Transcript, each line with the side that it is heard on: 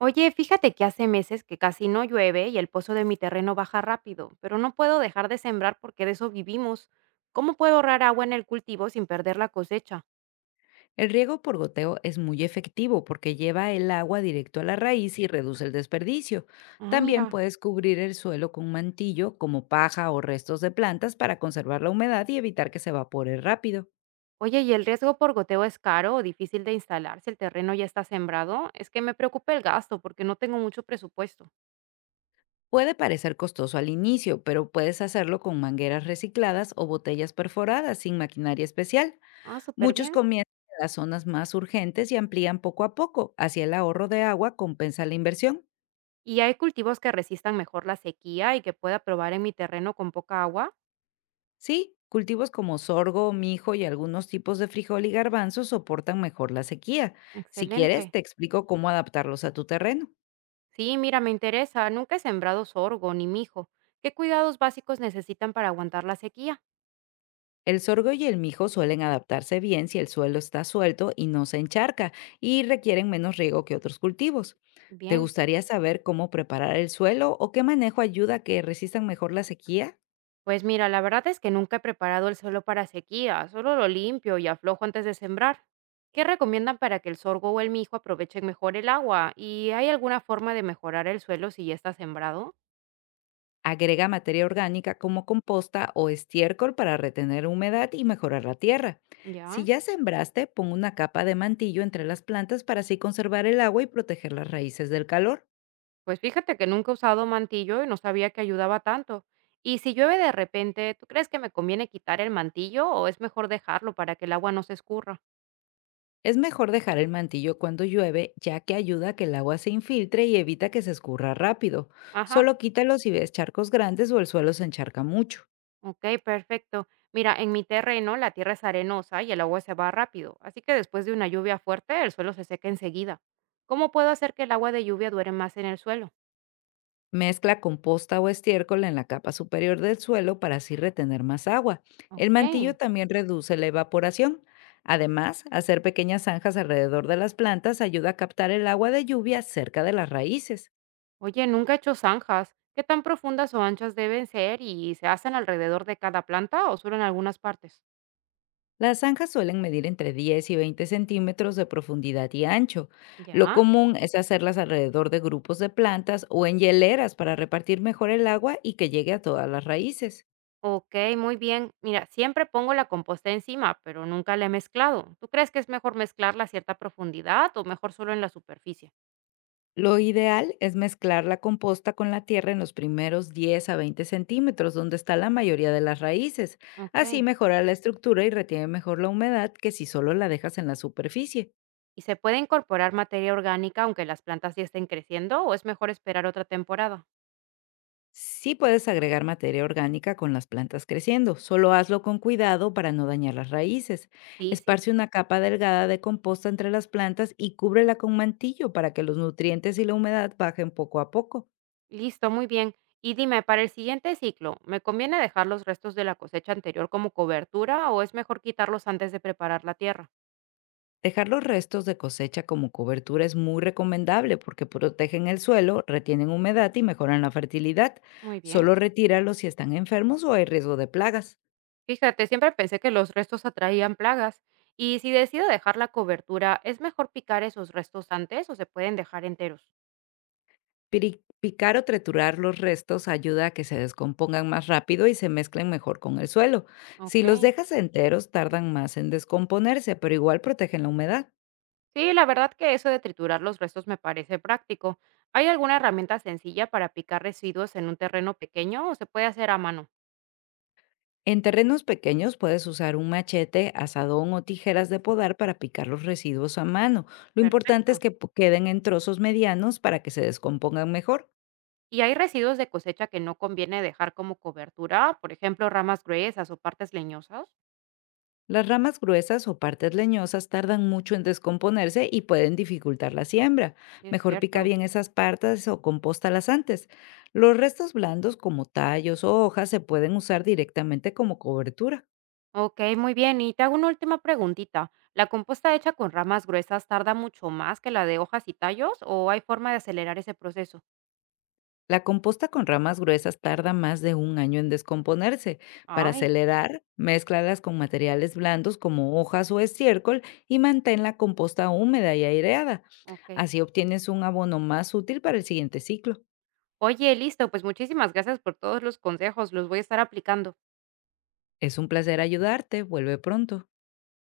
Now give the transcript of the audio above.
right: Oye, fíjate que hace meses que casi no llueve y el pozo de mi terreno baja rápido, pero no puedo dejar de sembrar porque de eso vivimos. ¿Cómo puedo ahorrar agua en el cultivo sin perder la cosecha?
left: El riego por goteo es muy efectivo porque lleva el agua directo a la raíz y reduce el desperdicio.
right: Ah,
left: También
right: mira.
left: puedes cubrir el suelo con un mantillo como paja o restos de plantas para conservar la humedad y evitar que se evapore rápido.
right: Oye, ¿y el riesgo por goteo es caro o difícil de instalar si el terreno ya está sembrado? Es que me preocupa el gasto porque no tengo mucho presupuesto.
left: Puede parecer costoso al inicio, pero puedes hacerlo con mangueras recicladas o botellas perforadas sin maquinaria especial.
right: Ah, súper
left: Muchos
right: bien.
left: comienzan en las zonas más urgentes y amplían poco a poco. Así el ahorro de agua compensa la inversión.
right: ¿Y hay cultivos que resistan mejor la sequía y que pueda probar en mi terreno con poca agua?
left: Sí, cultivos como sorgo, mijo y algunos tipos de frijol y garbanzo soportan mejor la sequía. Si quieres,
right: Excelente.
left: te explico cómo adaptarlos a tu terreno.
right: Sí, mira, me interesa. Nunca he sembrado sorgo ni mijo. ¿Qué cuidados básicos necesitan para aguantar la sequía?
left: El sorgo y el mijo suelen adaptarse bien si el suelo está suelto y no se encharca y requieren menos riego que otros cultivos. ¿Te
right: Bien.
left: gustaría saber cómo preparar el suelo o qué manejo ayuda a que resistan mejor la sequía?
right: Pues mira, la verdad es que nunca he preparado el suelo para sequía, solo lo limpio y aflojo antes de sembrar. ¿Qué recomiendan para que el sorgo o el mijo aprovechen mejor el agua? ¿Y hay alguna forma de mejorar el suelo si ya está sembrado?
left: Agrega materia orgánica como composta o estiércol para retener humedad y mejorar la tierra. Si
right: Ya.
left: ya sembraste, pon una capa de mantillo entre las plantas para así conservar el agua y proteger las raíces del calor.
right: Pues fíjate que nunca he usado mantillo y no sabía que ayudaba tanto. Y si llueve de repente, ¿tú crees que me conviene quitar el mantillo o es mejor dejarlo para que el agua no se escurra?
left: Es mejor dejar el mantillo cuando llueve, ya que ayuda a que el agua se infiltre y evita que se escurra rápido.
right: Ajá.
left: Solo quítalo si ves charcos grandes o el suelo se encharca mucho.
right: Ok, perfecto. Mira, en mi terreno la tierra es arenosa y el agua se va rápido, así que después de una lluvia fuerte el suelo se seca enseguida. ¿Cómo puedo hacer que el agua de lluvia dure más en el suelo?
left: Mezcla composta o estiércol en la capa superior del suelo para así retener más agua. El mantillo
right: Ok.
left: también reduce la evaporación. Además, hacer pequeñas zanjas alrededor de las plantas ayuda a captar el agua de lluvia cerca de las raíces.
right: Oye, nunca he hecho zanjas. ¿Qué tan profundas o anchas deben ser y se hacen alrededor de cada planta o solo en algunas partes?
left: Las zanjas suelen medir entre 10 y 20 centímetros de profundidad y ancho. Lo
right: Ya.
left: común es hacerlas alrededor de grupos de plantas o en hieleras para repartir mejor el agua y que llegue a todas las raíces.
right: Ok, muy bien. Mira, siempre pongo la composta encima, pero nunca la he mezclado. ¿Tú crees que es mejor mezclarla a cierta profundidad o mejor solo en la superficie?
left: Lo ideal es mezclar la composta con la tierra en los primeros 10 a 20 centímetros, donde está la mayoría de las raíces. Así
right: Ok.
left: mejora la estructura y retiene mejor la humedad que si solo la dejas en la superficie.
right: ¿Y se puede incorporar materia orgánica aunque las plantas ya estén creciendo o es mejor esperar otra temporada?
left: Sí puedes agregar materia orgánica con las plantas creciendo, solo hazlo con cuidado para no dañar las raíces.
right: Sí, sí.
left: Esparce una capa delgada de composta entre las plantas y cúbrela con mantillo para que los nutrientes y la humedad bajen poco a poco.
right: Listo, muy bien. Y dime, para el siguiente ciclo, ¿me conviene dejar los restos de la cosecha anterior como cobertura o es mejor quitarlos antes de preparar la tierra?
left: Dejar los restos de cosecha como cobertura es muy recomendable porque protegen el suelo, retienen humedad y mejoran la fertilidad.
right: Muy bien.
left: Solo retíralos si están enfermos o hay riesgo de plagas.
right: Fíjate, siempre pensé que los restos atraían plagas. Y si decido dejar la cobertura, ¿es mejor picar esos restos antes o se pueden dejar enteros?
left: Picar o triturar los restos ayuda a que se descompongan más rápido y se mezclen mejor con el suelo. Si
right: Ok.
left: los dejas enteros, tardan más en descomponerse, pero igual protegen la humedad.
right: Sí, la verdad que eso de triturar los restos me parece práctico. ¿Hay alguna herramienta sencilla para picar residuos en un terreno pequeño o se puede hacer a mano?
left: En terrenos pequeños puedes usar un machete, asadón o tijeras de podar para picar los residuos a mano. Lo importante es
right: Perfecto.
left: que queden en trozos medianos para que se descompongan mejor.
right: ¿Y hay residuos de cosecha que no conviene dejar como cobertura? Por ejemplo, ramas gruesas o partes leñosas.
left: Las ramas gruesas o partes leñosas tardan mucho en descomponerse y pueden dificultar la siembra.
right: Sí, es
left: Mejor pica
right: cierto.
left: bien esas partes o compóstalas antes. Los restos blandos como tallos o hojas se pueden usar directamente como cobertura.
right: Ok, muy bien. Y te hago una última preguntita. ¿La composta hecha con ramas gruesas tarda mucho más que la de hojas y tallos o hay forma de acelerar ese proceso?
left: La composta con ramas gruesas tarda más de un año en descomponerse. Para
right: Ay,
left: acelerar, mézclalas con materiales blandos como hojas o estiércol y mantén la composta húmeda y aireada.
right: ok.
left: Así obtienes un abono más útil para el siguiente ciclo.
right: Oye, listo, pues muchísimas gracias por todos los consejos, los voy a estar aplicando.
left: Es un placer ayudarte. Vuelve pronto.